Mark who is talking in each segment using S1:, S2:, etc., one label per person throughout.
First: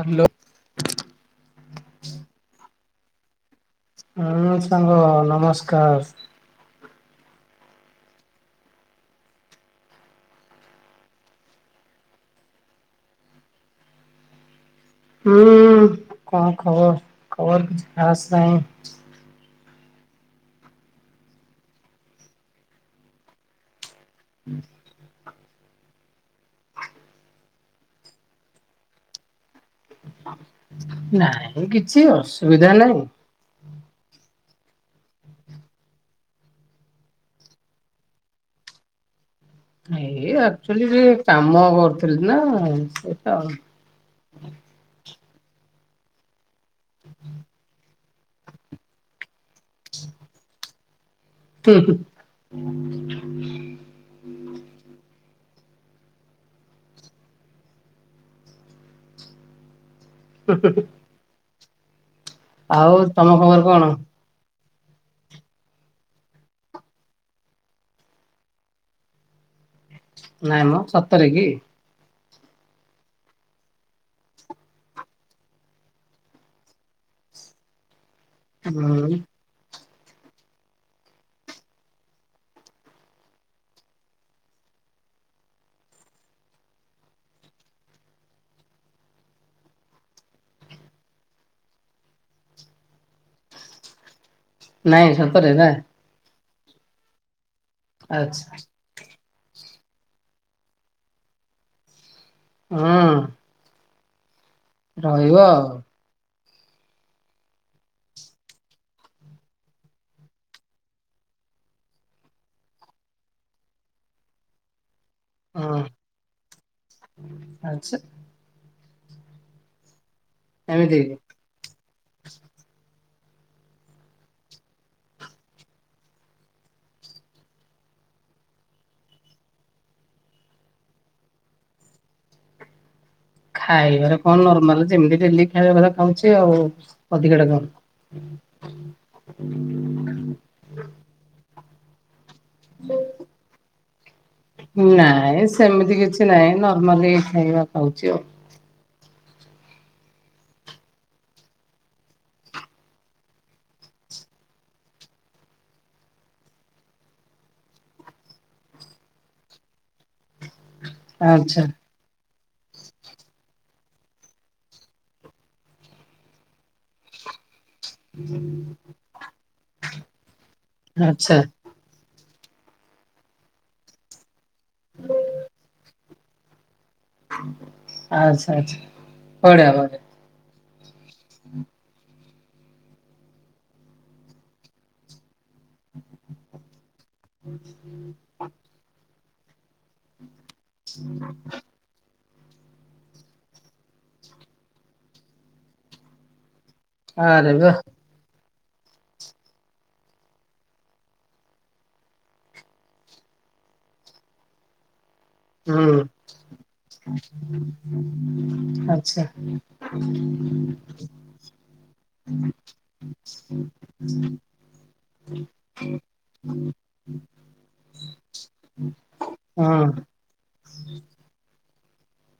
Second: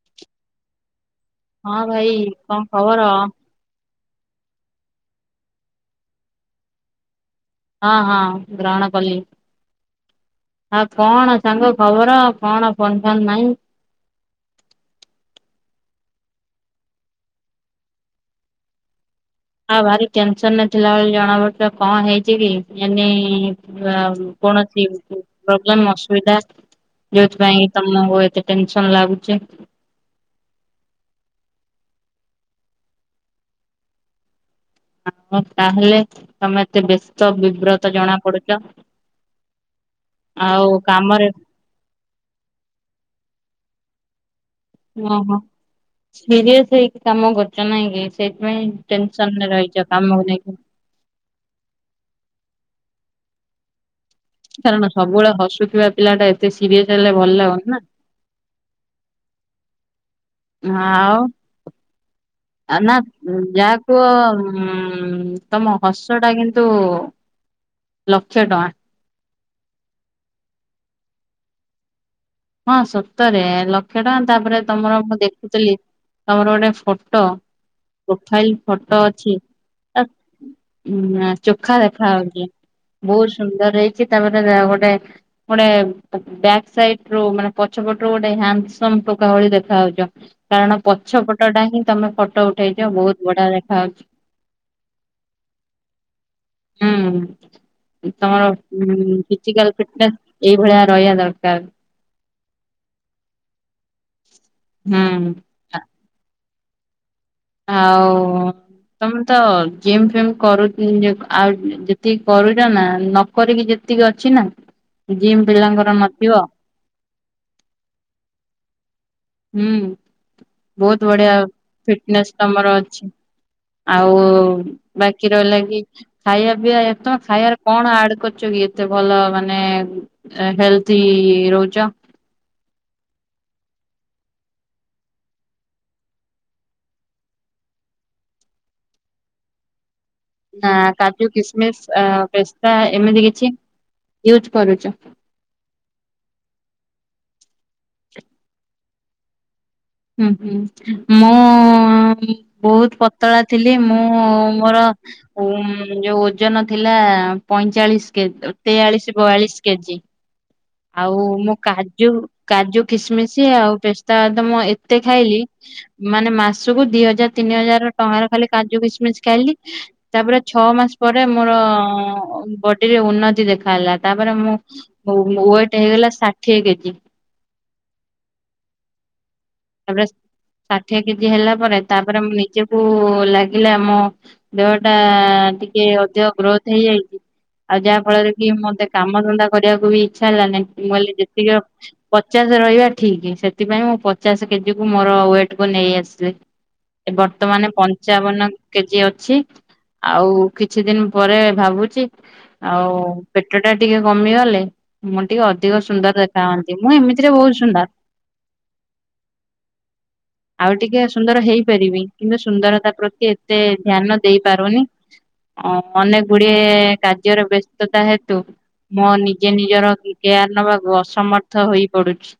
S1: Hello.
S2: ହଁ ଭାଇ କଣ ଖବର।
S1: ହୁଁ ସାଙ୍ଗ ନମସ୍କାଶ୍।
S2: ହଁ ହଁ ଗ୍ରହଣ କଲି। ଆ କଣ ସାଙ୍ଗ ଖବର କଣ ଫୋନ୍ ଫାନ ନାହିଁ।
S1: ହୁଁ କଣ ଖବର ଖବର କିଛି ଖାସ ନାହିଁ।
S2: ଆ ଭାରି ଟେନସନ ରେ ଥିଲାଭଳି ଜଣା ପଡୁଚ କଣ ହେଇଛି କି ଯେମିତି ପୂରା କୌଣସି [unintelligible] ପ୍ରୋବ୍ଲେମ୍ ଅସୁବିଧା ଯୋଉଥିପାଇଁ ତମକୁ ଏତେ ଟେନସନ୍ ଲାଗୁଛି।
S1: ନାଇଁ କିଛି ଅସୁବିଧା ନାଇଁ।
S2: ଆଉ ତାହେଲେ ତମେ ଏତେ ବ୍ୟସ୍ତ ବିବ୍ରତ ଜଣା ପଡୁଛ।
S1: ଏଇ
S2: ଆଉ
S1: ଆକ୍ଚୁଆଲି ଯେ
S2: କାମରେ
S1: କାମ କରୁଥିଲି ନା ସେ ତ
S2: ଓହୋ ସିରିଅସ୍ ହେଇକି କି କାମ କରୁଛ ନାଇଁ କି ସେଇଥିପାଇଁ ଟେନସନରେ ରହିଛ କାମକୁ ନେଇକି।
S1: [unintelligible]
S2: କାରଣ ସବୁବେଳେ ହସୁଥିବା ପିଲାଟା ଏତେ ସିରିଅସ ହେଲେ ଭଲ ଲାଗୁନି ନା। ନା ଆଉ। ଆ
S1: ଆଉ
S2: ନା
S1: ତମ ଖବର କଣ?
S2: ଯାକୁୁ ହ ତମ ହସ ଟା କିନ୍ତୁ ଲକ୍ଷେ ଟଙ୍କା।
S1: ନାଇଁ ମ ସତରେ କି।
S2: ହଁ ସତରେ ଲକ୍ଷେ ଟଙ୍କା ତାପରେ ତମର ମୁଁ ଦେଖୁଥିଲି ତମର ଗୋଟେ ଫଟୋ ପ୍ରୋଫାଇଲ ଫଟୋ
S1: ହୁଁ
S2: ଅଛି। ଆ ଚୋଖା ଦେଖା ହଉଚି। ବୋହୁତ ସୁନ୍ଦର ହେଇଚି ତାପରେ ଗୋଟେ ଗୋଟେ ବ୍ୟାକ୍ ସାଇଟ ଟ୍ରୋ ମା ପଛ ପଟରୁ ଗୋଟେ ହ୍ୟାଣ୍ଡ ସମ୍ ଟୋକା ଭଳି ଦେଖା ହାଉଛ। କାରଣ ପଛ ପଟଟା ହିଁ ତମେ ଫଟୋ ଉଠେଇଛ ବହୁତ ବଢିଆ ଦେଖା ହଉଛି।
S1: ନାଇଁ ସତରେ ନା।
S2: ହୁଁ
S1: ଆଚ୍ଛା
S2: ତମର ହୁଁ ଫିିଚିକାଲ ଫିଟନେସ ଏଇଭଳିଆ ରହିବା ଦରକାର।
S1: ହଁ।
S2: ହୁଁ
S1: ରହିବ ଆଉ।
S2: ଆଉ ତମେ ତ ଜିମ୍ ଫେମ କରୁ ଚ ଜ ଆଉ ଯେତିକି କରୁଛ ନା ନ କରିକି ଯେତିକି ଅଛି ନା ଜିମ୍ ପିଲାଙ୍କର ନଥିବ।
S1: ଆଛା।
S2: ହୁଁ
S1: ଏମିତି
S2: ବହୁତ ବଢିଆ ଫିଟନେସ୍ ତମର ଅଛି। ଆଉ ବାକି ରହିଲ କିି ଖାଇବା ପିଇବା ଏ ତମେ ଖାଇବାରେ କଣ ଆଡ କରୁଛ କି ଏତେ ଭଲ ମାନେ ଏ ହେଲତି ରହୁଛ।
S1: ଖାଇବାରେ କଣ ନର୍ମାଲ ଯେମିତି ଡେଲି ଖାଇବା କଥା ଖାଉଛି ଆଉ ଅଧିକାଟା କଣ। [inaudible]
S2: ନା କାଜୁ କିସମିସ ପେସ୍ତା ଏମିତି କିଛି ୟୁଜ କରୁଚ।
S1: ନାଇଁ ସେମିତି କିଛି ନାହିଁ ନର୍ମାଲି ଏଇ ଖାଇବା ଖାଉଛି ଆଉ।
S2: ହୁଁ ହୁଁ ମୁଁ ବହୁତ ପତଳା ଥିଲି ମୁଁ ମୋର ଉମ ଯୋଉ ଓଜନ ଥିଲା ପଇଁଚାଳିଶ କେ ତେୟାଳିଶ ବୟାଳିଶ କେଜି। ଆଉ ମୁଁ
S1: ଆଚ୍ଛା
S2: କାଜୁ କାଜୁ, କିସମିସ ଆଉ ପେସ୍ତା ବାଦାମ ଏ ଏତେ ଖାଇଲି, ମାନେ ମାସକୁ ଦି ହଜାର ତିନି ହଜାର ଟଙ୍କାର ଖାଲି କାଜୁ କିସମିସ ଖାଇଲି। ତାପରେ ଛଅ ମାସ ପରେ
S1: ଆଚ୍ଛା
S2: ମୋର ବ ଡି ରେ ଉନ୍ନତି ଦେଖାଗଲା, ତାପରେ ମୁଁ ମୋ ୱେଟ ହେଇଗଲା ଷାଠିଏ କେଜି।
S1: ଆଚ୍ଛା-ଆଚ୍ଛା ବଢିଆ-ବଢିଆ।
S2: ତାପରେ ଷାଠିଏ କେଜି ହେଲା ପରେ ତାପରେ ମୁଁ ନିଜେ କୁ ଲାଗିଲା ମୋ ଦେହ ଟା ଟିକେ ଅଧିକ ଗ୍ରୋଥ ହେଇଯାଇଛି। ଆଉ ଯାହା ଫଳରେ କି ମତେ କାମ ଧନ୍ଦା କରିବାକୁ ବି ଇଚ୍ଛା ହେଲାନାହିଁ ମୁଁ କହିଲି ଯେତିକି ଅ ପଚାଶ ରହିବା ଠିକ, ସେଥିପାଇଁ ମୁଁ ପଚାଶ କେଜି କୁ ମୋର ୱେଟ କୁ ନେଇ ଆସିଲି। ଏ
S1: ଆରେ
S2: ବର୍ତ୍ତମାନ
S1: ବାଃ।
S2: ପଞ୍ଚାବନ କେଜି ଅଛି। ଆଉ କିଛି ଦିନି ପରେ ଭାବୁଛି ଆଉ ପେଟ ଟା ଟିକେ କମିଗଲେ। ମୁଁ ଟିକେ ଅଧିକ
S1: ହୁଁ
S2: ସୁନ୍ଦର ଦେଖା ହଅନ୍ତି, ମୁଁ ଏମିତିରେ ବହୁତ ସୁନ୍ଦର।
S1: ଆଚ୍ଛ।
S2: ଆଉ ଟିକେ ସୁନ୍ଦର ହେଇପାରିବି, କିନ୍ତୁ ସୁନ୍ଦରତା ପ୍ରତି ଏତେ ଧ୍ୟାନ ଦେଇପାରୁନି। ଅ ଅନେକ ଗୁଡିଏ କାର୍ଯ୍ୟରେ ବ୍ୟସ୍ତତା ହେତୁ ମୋ ନିଜେ
S1: ହଁ
S2: ନିଜର କେୟାର ନବାକୁ ଅସମର୍ଥ ହୋଇପଡୁଛି।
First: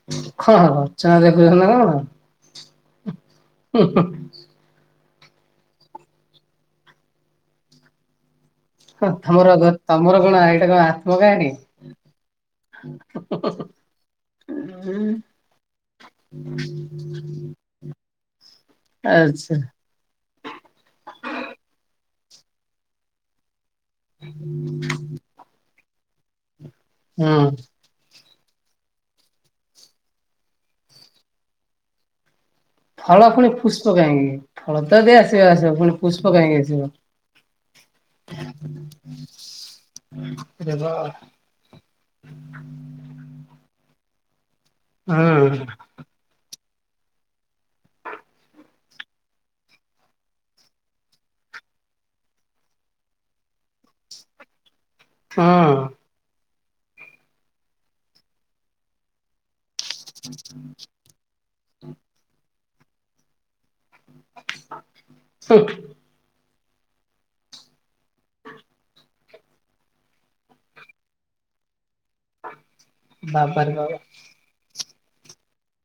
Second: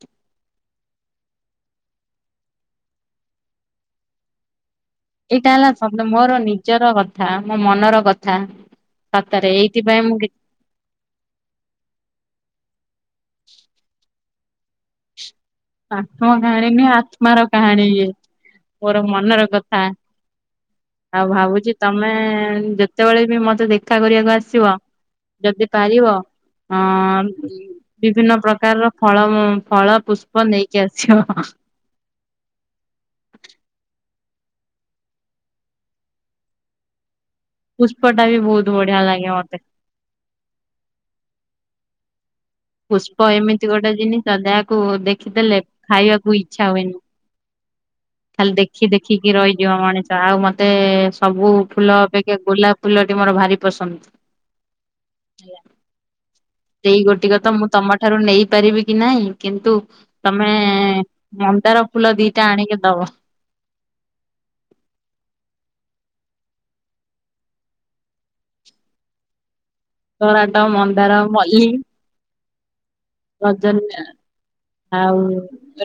S1: କଣ ରଚନା ଲେଖୁଛନ୍ତି ନା କଣ ହୁଁ ହୁଁ।
S2: ଏଇଟା ହେଲା ଶବ୍ଦ ମୋର ନିଜର କଥା ମୋ ମନର କଥା।
S1: ହୁଁ
S2: ସତରେ
S1: ତମର କ
S2: ଏଇଥିପାଇଁ ମୁଁ
S1: ତମର
S2: କି
S1: କଣ ଏଇଟା କଣ ଆ ଆତତ୍ମକାହାଣୀ ହୁଁ ହୁଁ ହୁଁ ଉଁ।
S2: ଆତ୍ମକାହାଣୀ ନୁହଁ ଆତ୍ମାର କାହାଣୀ ଇଏ। ମୋର ମନର
S1: ଆଚ୍ଛା
S2: କଥା। ଆଉ ଭାବୁଛି ତମେ ଯେତେବେଳେ ବି ମତେ ଦେଖ ଦେଖା କରିବାକୁ ଆସିବ, ଯଦି ପାରିବ ଅଁ
S1: ହୁଁ
S2: ବିଭିନ୍ନ ପ୍ରକାରର ଫଳ ମୂ ଫଳ ପୁଷ୍ପ ନେଇକି ଆସିବ।
S1: ଫଳ ପୁଣି ଫୁଷ୍ପ କାହିଁକି ଫଳ ତ ଦି ଆସିବ ଆସିବ ପୁଣି ପୁଷ୍ପ କାହିଁକି ଆସିବ?
S2: ପୁଷ୍ପଟା ବି ବହୁତ ବଢିଆ ଲାଗେ ମତେ।
S1: ରେବ
S2: ପୁଷ୍ପ ଏମିତି ଗୋଟେ ଜିନିଷ ଯାହାକୁ
S1: ହୁଁ
S2: ଦେଖିଦେଲେ
S1: ହୁଁ।
S2: ଖାଇବାକୁ ଇଚ୍ଛା ହୁଏନି। ଖାଲି ଦେଖି ଦେଖିକି ରହିଯିବ ମଣିଷ ଆଉ ମତେ ସବୁ ଫୁଲ ଅପେକ୍ଷା ଗୋଲାପ ଫୁଲଟି ମୋର ଭାରି ପସନ୍ଦ।
S1: ହଁ।
S2: ସେଇ ଗୋଟିକ ତ ମୁଁ ତମ ଠାରୁ ନେଇପାରିବି କି ନାହିଁ କିନ୍ତୁ ତମେ ମନ୍ଦର ଫୁଲ ଦିଟା ଆଣିକି ଦବ।
S1: ହୁଁ।
S2: ଟରାଟ, ମନ୍ଦାର, ମଲ୍ଲୀ।
S1: ବାବାରେ ବାବା
S2: ରଜନୀ ଆଉ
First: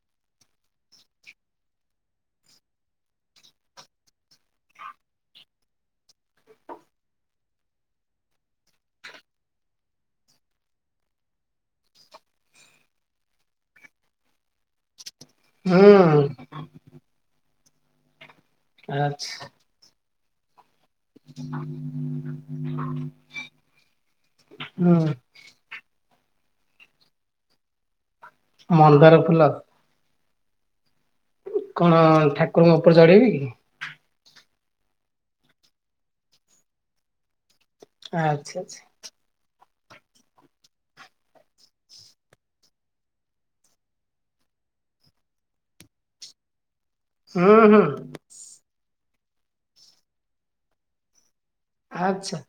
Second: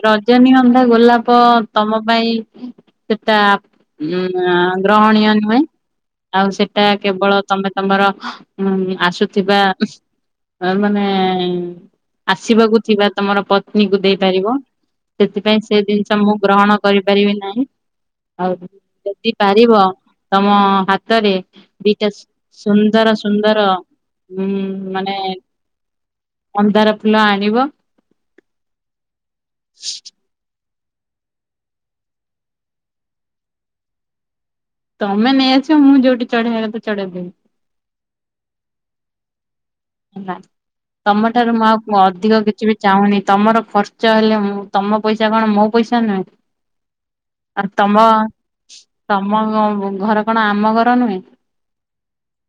S2: ରଜନୀଗନ୍ଧା, ଗୋଲାପ ତମ ପାଇଁ ସେଟା ଉ ଗ୍ରହଣୀୟ ନୁହେଁ। ଆଉ ସେଟା କେବଳ ତମେ ତମର ଉମ ଆସୁଥିବା ଆମାନେ ଆସିବାକୁ ଥିବା ତମର ପତ୍ନୀକୁ ଦେଇପାରିବ, ସେଥିପାଇଁ ସେ ଜିନିଷ
S1: ହୁଁ
S2: ମୁଁ ଗ୍ରହଣ କରିପାରିବି ନାହିଁ, ଆଉ
S1: ଆଚ୍ଛା
S2: ଯଦି ପାରିବ ତମ ହାତରେ ଦିଟା ସୁନ୍ଦର ସୁନ୍ଦର ଉଁ ମାନେ
S1: ହୁଁ
S2: ମନ୍ଦାର ଫୁଲ ଆଣିବ।
S1: ମନ୍ଦାର ଫୁଲ। କଣ ଠାକୁରଙ୍କ ଉପରେ ଚଢେଇବି କି?
S2: ତମେ ନେଇଆସିବ ମୁଁ ଯୋଉଠି ଚଢେଇବା କଥା ଚଢେଇ ଦେବି।
S1: ଆଚ୍ଛା ଆଛା।
S2: ହେଲା ତମ ଠାରୁ ମୁଁ ଆଉ ଅଧିକ କିଛି ବି ଚାହୁଁନି ତମର ଖର୍ଚ୍ଚ ହେଲେ ମୁଁ ତମ ପଇସା କଣ ମୋ ପଇସା ନୁହେଁ।
S1: ହୁଁ
S2: ଆ
S1: ହୁଁ
S2: ତମ ତମ ଘର କଣ ଆମ ଘର ନୁହେଁ।
S1: ଆଚ୍ଛା।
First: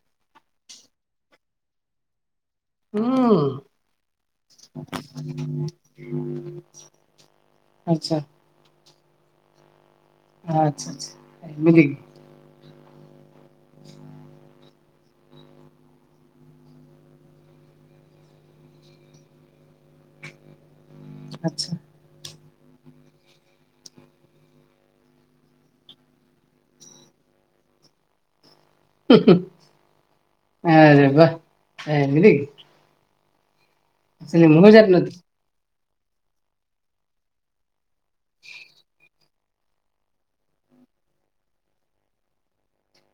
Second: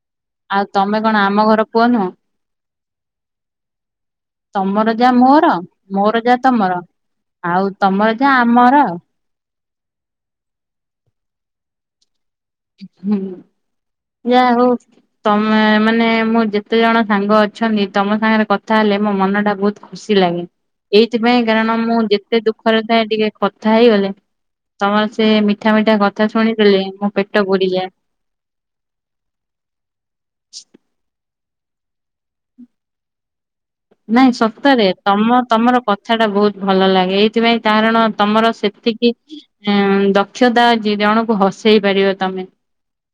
S2: ଆଉ ତମେ କଣ ଆମ ଘର ପୁଅନୁହଁ।
S1: ହୁଁ।
S2: ତମର ଯା ମୋର ମୋର ଯାହା ତମର ଆଉ
S1: ଆଚ୍ଛା
S2: ତମର ଯା ଆମର ଆଉ।
S1: ଆଚ୍ଛା ଆଛା ଏମିତିକି।
S2: ହୁଁ ଯା ହଉ। ତମେ ମାନେ ମୁଁ ଯେତେ ଜଣ ସାଙ୍ଗ ଅଛନ୍ତି ତମ ସାଙ୍ଗରେ କଥା ହେଲେ ମୋ ମନ ଟା ବହୁତ ଖୁସି ଲାଗେ ଏଇଥିପାଇଁ
S1: ଆଚ୍ଛା
S2: କାରଣ ମୁଁ ଯେତେ ଦୁଃଖରେ ଥାଏ ଟିକେ କଥା ହେଇଗଲେ। ତମର ସେ ମିଠା ମିଠା କଥା ଶୁଣିଦେଲେ ମୋ ପେଟ ବୁଡିଯାଏ।
S1: ଆରେ ବା ଏମିତି କି?
S2: ନାଇଁ
S1: ଆକ୍ଚୁଆଲି ମୁଁ
S2: ସତରେ
S1: ଜାଣିନଥିଲି
S2: ତମ ତମର କ କଥା ଟା ବହୁତ ଭଲ ଲାଗେ ଏଇଥିପାଇଁ କାରଣ ତମର ସେତିକି ଉଁ ଦକ୍ଷତା ଅଛି ଜଣକୁ ହସେଇ ପାରିବ ତମେ।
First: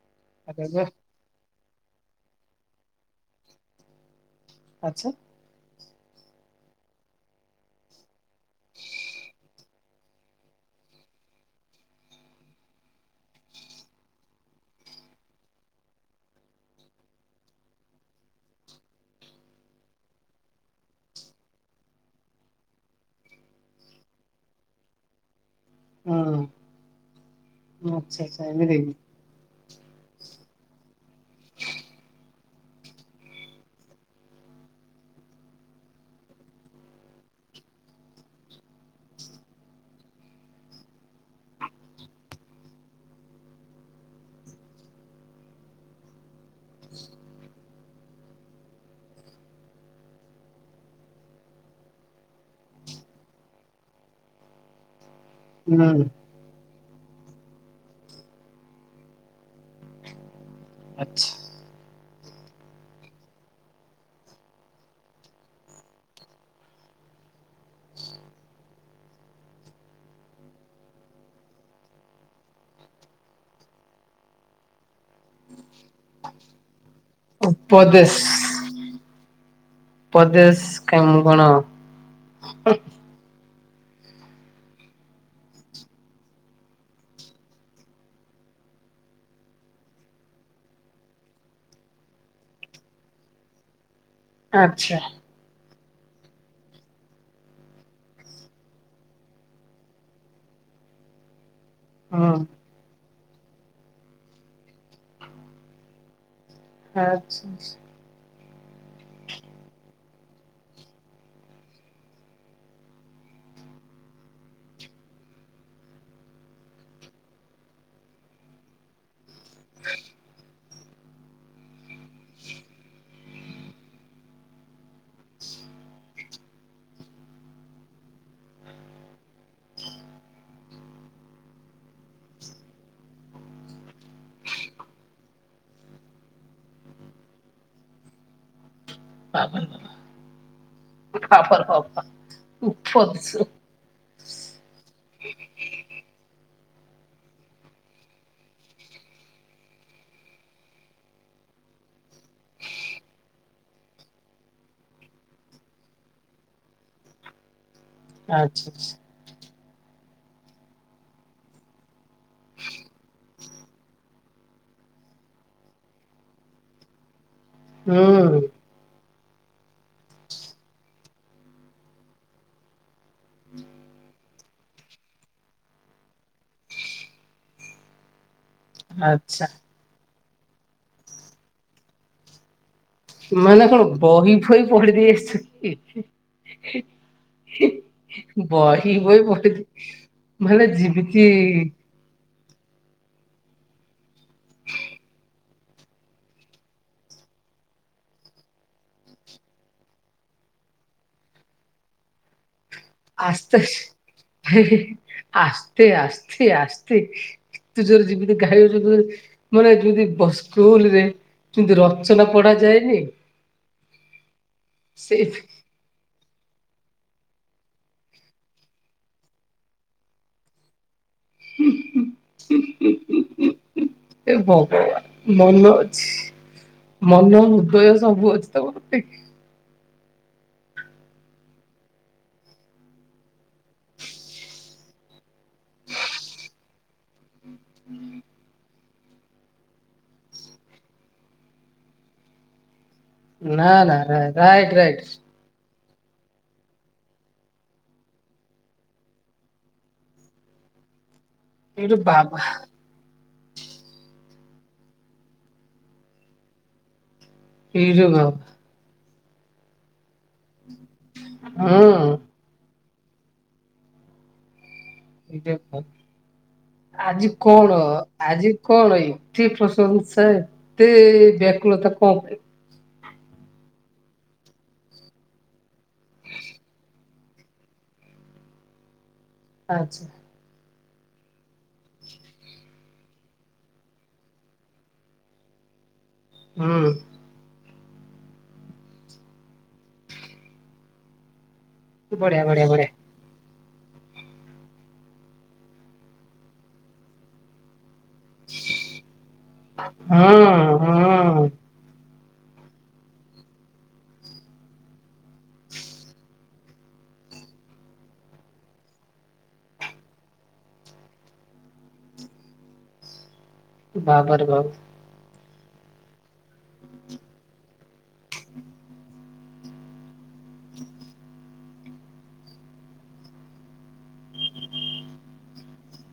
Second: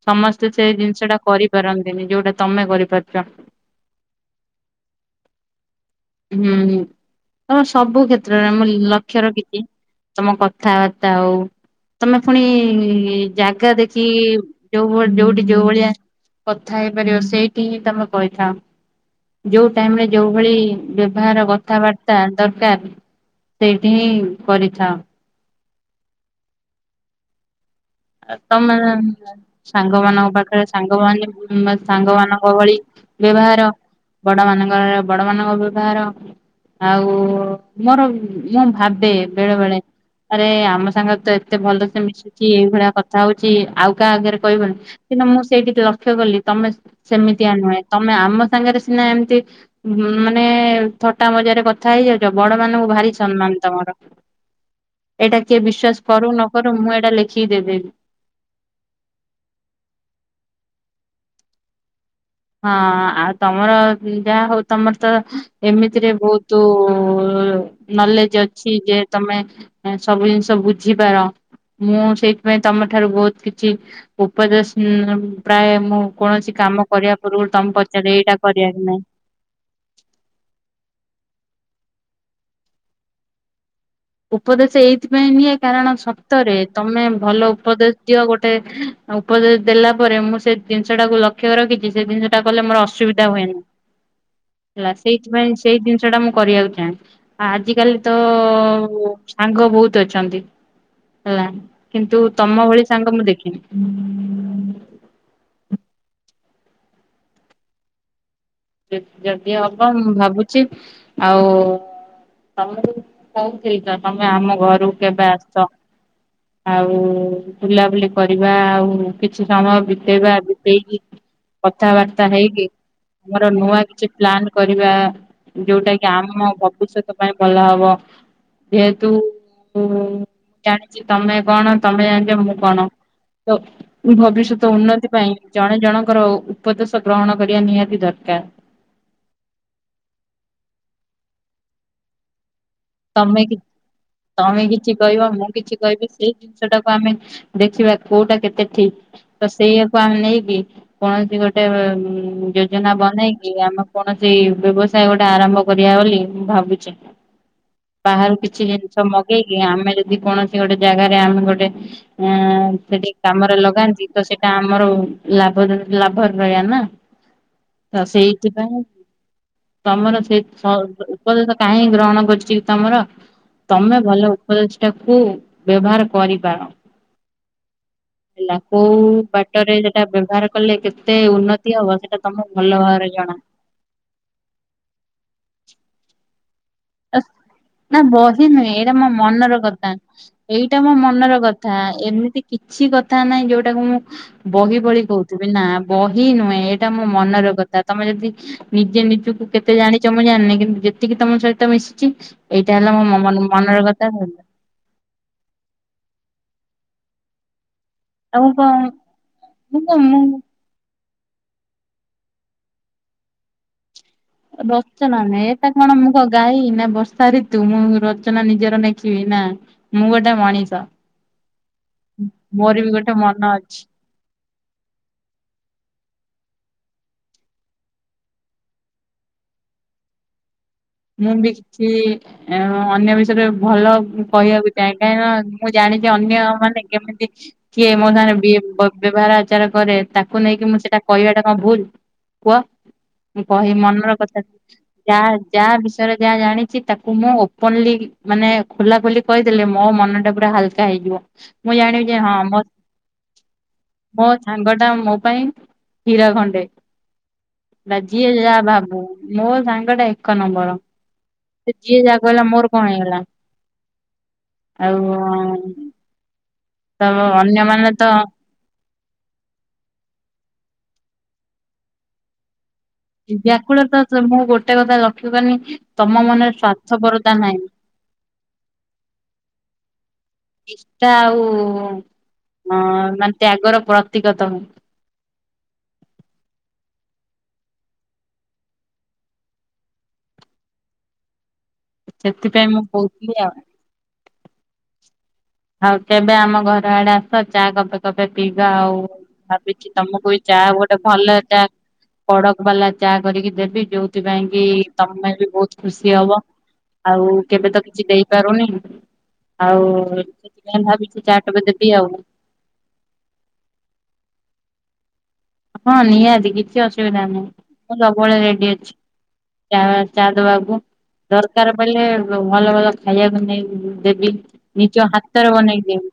S2: ସମସ୍ତେ
S1: ଆରେ
S2: ସେଇ
S1: ବା
S2: ଜିନିଷ ଟା କରିପାରନ୍ତିନି ଯୋଉଟା ତମେ କରିପାରୁଛ।
S1: ଆଚ୍ଛା।
S2: ହୁଁ ହୁଁ ତମ ସବୁ କ୍ଷେତ୍ରରେ ମୁଁ ଲକ୍ଷ୍ୟ ରଖିଛି। ତମ କଥାବାର୍ତ୍ତା ହଉ। ତମେ ପୁଣି ଜାଗା ଦେଖି ଯୋଉଳି ଯୋଉଠି ଯୋଉ ଭଳିଆ କଥା ହେଇପାରିବ ସେଇଠି ହିଁ ତମେ କହିଥାଅ ଯୋଉ ଟାଇମ ରେ ଯୋଉ ଭଳି ବ୍ୟବହାର କଥାବାର୍ତ୍ତା ଦରକାର ସେଇଠି ହିଁ କରିଥାଉ।
S1: ହଁ।
S2: ତମ ସାଙ୍ଗ ମାନଙ୍କ ପାଖରେ ସାଙ୍ଗମାନ ସାଙ୍ଗ ମାନଙ୍କ ଭଳି ବ୍ୟବହାର ବଡ ମାନଙ୍କର ବଡ ମାନଙ୍କ ବ୍ୟବହାର ଆଉ ମୋର ମୁଁ ଭାବେ ବେଳେ ବେଳେ ଆରେ ଆମ ସାଙ୍ଗରେ ତ ଏତେ ଭଲ ସେେ ମିଶୁଛି ଏଇଭଳିଆ କଥା ହଉଚଛି ଆଉ କାହା ଆଗରେ କହିବନି। କିନ୍ତୁ ମୁଁ ସେଇଠିକି ଲକ୍ଷ୍ୟ କଲି। ତମେ ସେମିତିଆ ନୁହେଁ ତମେ ଆମ ସାଙ୍ଗରେ ସିନା ଏମିତି ମାନେ ଥଟା ମଜାରେ କଥା ହେଇଯାଉଛ ବଡ ମାନଙ୍କୁ ଭାରି ସମ୍ମାନ ତମର ଏଇଟା କିଏ ବିଶ୍ଵାସ
S1: ହୁଁ
S2: କରୁ ନ କର ମୁଁ ଏଇଟା ଲେଖିକି ଦେଇଦେବି।
S1: ଆଚ୍ଛା।
S2: ହଁ ଆଉ ତମର ଯାହା ହଉ ତମର ତ ଏମିତିରେ ବହୁତ ନଲେଜ ଅଛି ଯେ ତମେ ସବୁ ଜିନିଷ ବୁଝିପାର। ମୁଁ ସେଇଥିପାଇଁ ତମ ଠାରୁ ବହୁତ କିଛି ଉପଦେଶ ପ୍ରାୟ ମୁଁ କୌଣସି କାମ କରିବା ପୂର୍ବରୁ ତମେ
S1: ଉପଦେଶ
S2: ପଚାରିଲେ ଏଇଟା କରିବା କି ନାଇଁ?
S1: ଉପଦେଶ କାମ କଣ?
S2: ଉପଦେଶ ଏଇଥିପାଇଁ ନିଏ କାରଣ ସତରେ ତମେ ଭଲ ଉପଦେଶ ଦିଅ ଗୋଟେ। ଉପଦେଶ ଦେଲା ପରେ ମୁଁ ସେ ଜିନିଷ ଟାକୁ ଲକ୍ଷ୍ୟ ରଖିଛି ସେ ଜିନିଷଟା କଲେ ମୋର ଅସୁବିଧା ହୁଏନିଁ। ହେଲା
S1: ଆଚ୍ଛା
S2: ସେଇଥିପାଇଁ ସେଇ ଜିନିଷ ଟା ମୁଁ କରିବାକୁ ଚାହେଁ ଆ ଆଜିିକାଲି ତ ସାଙ୍ଗ ବହୁତ ଅଛନ୍ତି ହେଲା କିନ୍ତୁ
S1: ହୁଁ
S2: ତମ ଭଳି ସାଙ୍ଗ ମୁଁ ଦେଖିନି। ହୁଁ।
S1: ଆଛା।
S2: ଯଦି ହବ ମୁଁ ଭାବୁଚି ଆଉ ତୋମକୁ ମୁଁ କଉଥିଲି ତ ତୋମେ ଆମ ଘରକୁ କେବେ ଆସ। ଆଉ ବୁଲାବୁଲି କରିବା ଆଉ। କିଛି ସମୟ ବିତେଇବା, ବିତେଇକି କଥାବାର୍ତ୍ତା ହେଇକି ଆମର ନୂଆ କିଛି ପ୍ଲାନ୍ କରିବା ଯୋଉଟା କି ଆମ ଭବ ଷ୍ୟତ ପାଇଁ ଭଲ ହବ। ଯେହେତୁ ଜାଣିଚି ତୋମେ କଣ? ତୋମେ ଜାଣିଚ ମୁଁ କଣ? ତ ଭବିଷ୍ୟତ ଉନ୍ନତି ପାଇଁ ଜଣେ ଜଣଙ୍କର ଉପଦେଶ ଗ୍ରହଣ କରିବା ନିହାତି ଦର କା
S1: ତାପରେ [inaudible] ତାପର ହବା।
S2: ତୋମେ ଟି ତମେ କିଛି କହିବ, ମୁଁ କିଛି କହିବି, ସେଇ ଜିନିଷ ଟାକୁ ଆମେ ଦେଖିବା କୋଉଟା କେତେ ଠିକ। ତ ସେଇଆକୁ ଆମେ ନେଇକି କୌଣସି ଗୋଟେ ଅ, ଉଁ, ଯୋଜନା ବନେଇକି ଆମେ କୌଣସି ବ୍ୟବସ ସାୟ ଗୋଟେ ଆରମ୍ଭ କରିବା ବୋଲି ମୁଁ ଭାବୁଚି। ବାହାରୁ କିଛି
S1: ଆଚ୍ଛା ଆଚ୍ଛା
S2: ଜିନିଷ ମଗେଇକି ଆମେ ଯଦି କୌଣସି ଗୋଟେ ଜାଗାରେ, ଆମେ ଗୋଟେ ଆଁ, ସେଠି କାମରେ ଲଗାନ୍ତି ତ ସେଟା ଆମର ଲାଭ [unintelligible] ଲାଭ ରେ ରହିବା ନା। ତ
S1: ହୁଁ
S2: ସେଇଥିପାଇଁ ତୋମର ସେ ସ-ଉପଦେଶ କାହିଁ ଗ୍ରହଣ କରଚି। ତୋମର ତୋମେ ଭଲ ଉପଦେଷଟାକୁ ବ୍ୟବହାର କରିପାର। ପିଲା କୋଉ
S1: ଆଚ୍ଛା
S2: ବାଟରେ ସେଟା ବ୍ୟବହାର କଲେ କେତେ ଉନ୍ନତି ହବ ସେଟା ତୋମ ଭଲ ଭା
S1: ମାନେ କଣ ବହି ଫହି ପଢି ଦେଇ ଆସଛ କି?
S2: ଏସ୍ ନା ବହି ନୁହେଁ ଏଇଟା ମୋ
S1: ବହି ପଢି
S2: ମନର କଥା,
S1: ମାନେ
S2: ଏଇଟା ମୋ
S1: ଯେମିତି
S2: ମନର କଥା। ଏମିତି କିଛି କଥା ନାହିଁ ଯୋଉଟାକୁ ମୁଁ ବହି ଭଳି କହୁଥିବି ନା, ବହି ନୁହେଁ ଏଇଟା ମୋ ମନର କଥା। ତୋମେ ଯଦି ନିଜେ ନିଜକୁ କେତେ ଜାଣିଚ ମୁଁ ଜାଣିନି। କିନ୍ତୁ ଯେତିକି ତୋମ ସହିତ ମିଶିଚି ଏଇଟା ହେଲା ମୋ ମନ ମନର କଥା ହେଲା।
S1: ହେ, ହେ, ହେ। ଆସ୍ତେ, ଆସ୍ତେ, ଆସ୍ତେ। ଏତେ ଜୋରେ ଯେମିତି
S2: ଆଉ ମୁଁ
S1: ଗାଇ ହଉଚ
S2: କଣ
S1: ତୋର ମାନେ
S2: ମୁଁ କଣ
S1: ଯେମିତି
S2: ମୁଁ
S1: ବସ୍ ସ୍କୁଲ୍ ରେ ଯେମିତି ରଚନା ପଢା ଯାଏନି?
S2: ରଚନା ନେ
S1: ସେଇଥି
S2: ଟା କଣ ମୁଁ କ ଗାଈ ନା ବର୍ଷା ଋତୁ ମୁଁ ରଚନା ନିଜର ନେଖିବି ନା। ମୁଁ ଗୋଟେ ମଣିଷ, ମୋର ବି ଗୋଟେ ମନ ଅଛି।
S1: ଏ ଭଗବାନ, ମନ ଅଛି, ମନ ହୃଦୟ ସବୁ ଅଛି ତୋମର ନା କି?
S2: ମୁଁ ବି କିଛିି ଏଁ, ଅଁ, ଅନ୍ୟ ବିଷୟରେ ଭଲ କହିବାକୁ ଚାହେଁ। କାହିଁକି ମୁଁ ଜାଣିଚି ଅନ୍ୟ ମାନେ କେମିତି କିଏ ମୋ ସାଙ୍ଗରେ ବିଏ ବୋ ବ୍ୟବହାର ଆଚାର କରେ ତାକୁ ନେଇକି ମୁଁ ସେଟା କହିବାଟା କଣ ଭୁଲ, କୁହ? ମୁଁ
S1: ନା
S2: କହି
S1: ନା
S2: ମନର କଥା
S1: ରାଇଟ ରାଇଟ
S2: ଯା ଯା ବିଷୟରେ ଯା ଜାଣିଚି ତାକୁ ମୁଁ ଓପନଲି ମାନେ ଖୋଲା ଖୋଲି କହିଦେଲେ ମୋ ମନ ଟା ପୁରା ହାଲ କା ହେଇଯିବ, ମୁଁ
S1: ଏଇରେ
S2: ଜାଣିବି ଯେ ହଁ
S1: ବାବା
S2: ମୋ ମୋ ସାଙ୍ଗ ଟା ମୋ ପାଇଁ ହୀରା ଖଣ୍ଡେ। ବା
S1: ଏଇରେ
S2: ଯିଏ
S1: ବାବା
S2: ଯା ଭାବୁ ମୋ ସାଙ୍ଗ ଟା ଏକ ନମ୍ବର୍ ସେ ଯିଏ
S1: ହଁ
S2: ଯା କହିଲା ମୋର କଣ ହେଇଗଲା, ଆଉ
S1: ଏଇରେ ବାବା
S2: ତ
S1: ଆଜି କଣ?
S2: ଅନ୍ୟମାନେ ତ
S1: ଆଜି କଣ ଏତେ ପ୍ରଶଂସା ଏତେ ବ୍ୟାକୁଳତା କଣ ପାଇଁ?
S2: ଏ ବ୍ୟାକୁଳ ତ ମୁଁ ଗୋଟେ କଥା ଲକ୍ଷ୍ୟ କନି, ତୋମ ମନରେ ସ୍ଵାର୍ଥପରତା ନାହିଁ।
S1: ଆଚ୍ଛା।
S2: ନିଷ୍ଠା ଆଉ ନ ମାନେ ତ୍ୟାଗର ପ୍ରତୀକ ତମେ।
S1: ହୁଁ। ବଢିଆ ବଢିଆ
S2: ସେଥିପାଇଁ ମୁଁ
S1: ବଢିଆ
S2: କହୁଥିଲି ଆଉ। ଆଉ କେବେ ଆମ ଘର ଆଡେ ଆସ ଚା କପେ କପେ ପିଇବା ଆଉ ଭାବିଛି ତମକୁ ଏଇ ଚା ଗୋଟେ ଭଲ
S1: ହୁଁ
S2: ଚା କଡକ ବାଲା ଚା କରିକି ଦେବି ଯୋଉଥିପାଇଁ କି ତମେ ବି ବହୁତ୍ ଖୁସି ହବ। ଆଉ କେବେ ତ କିଛି ଦେଇପାରୁନି ଆଉ ସେଥିପାଇଁ ଭାବିଛି ଚା ଟୋପେ ଦେବି ଆଉ।
S1: ବାବା ରେ ବାବ୍।
S2: ହଁ ନିହାତି କିଛି ଅସୁବିଧା ନାହିଁ ମୁଁ ସବୁବେଳେ ରେଡି ଅଛି। ଚା ଚା ଦବାକୁ। ଦରକାର୍ ପଇଲେ ଭଲ ଭଲ ଖାଇବାକୁ ନେଇ ଦେବି। ନିଜ ହାତରେ ବନେଇକି ଦେବି।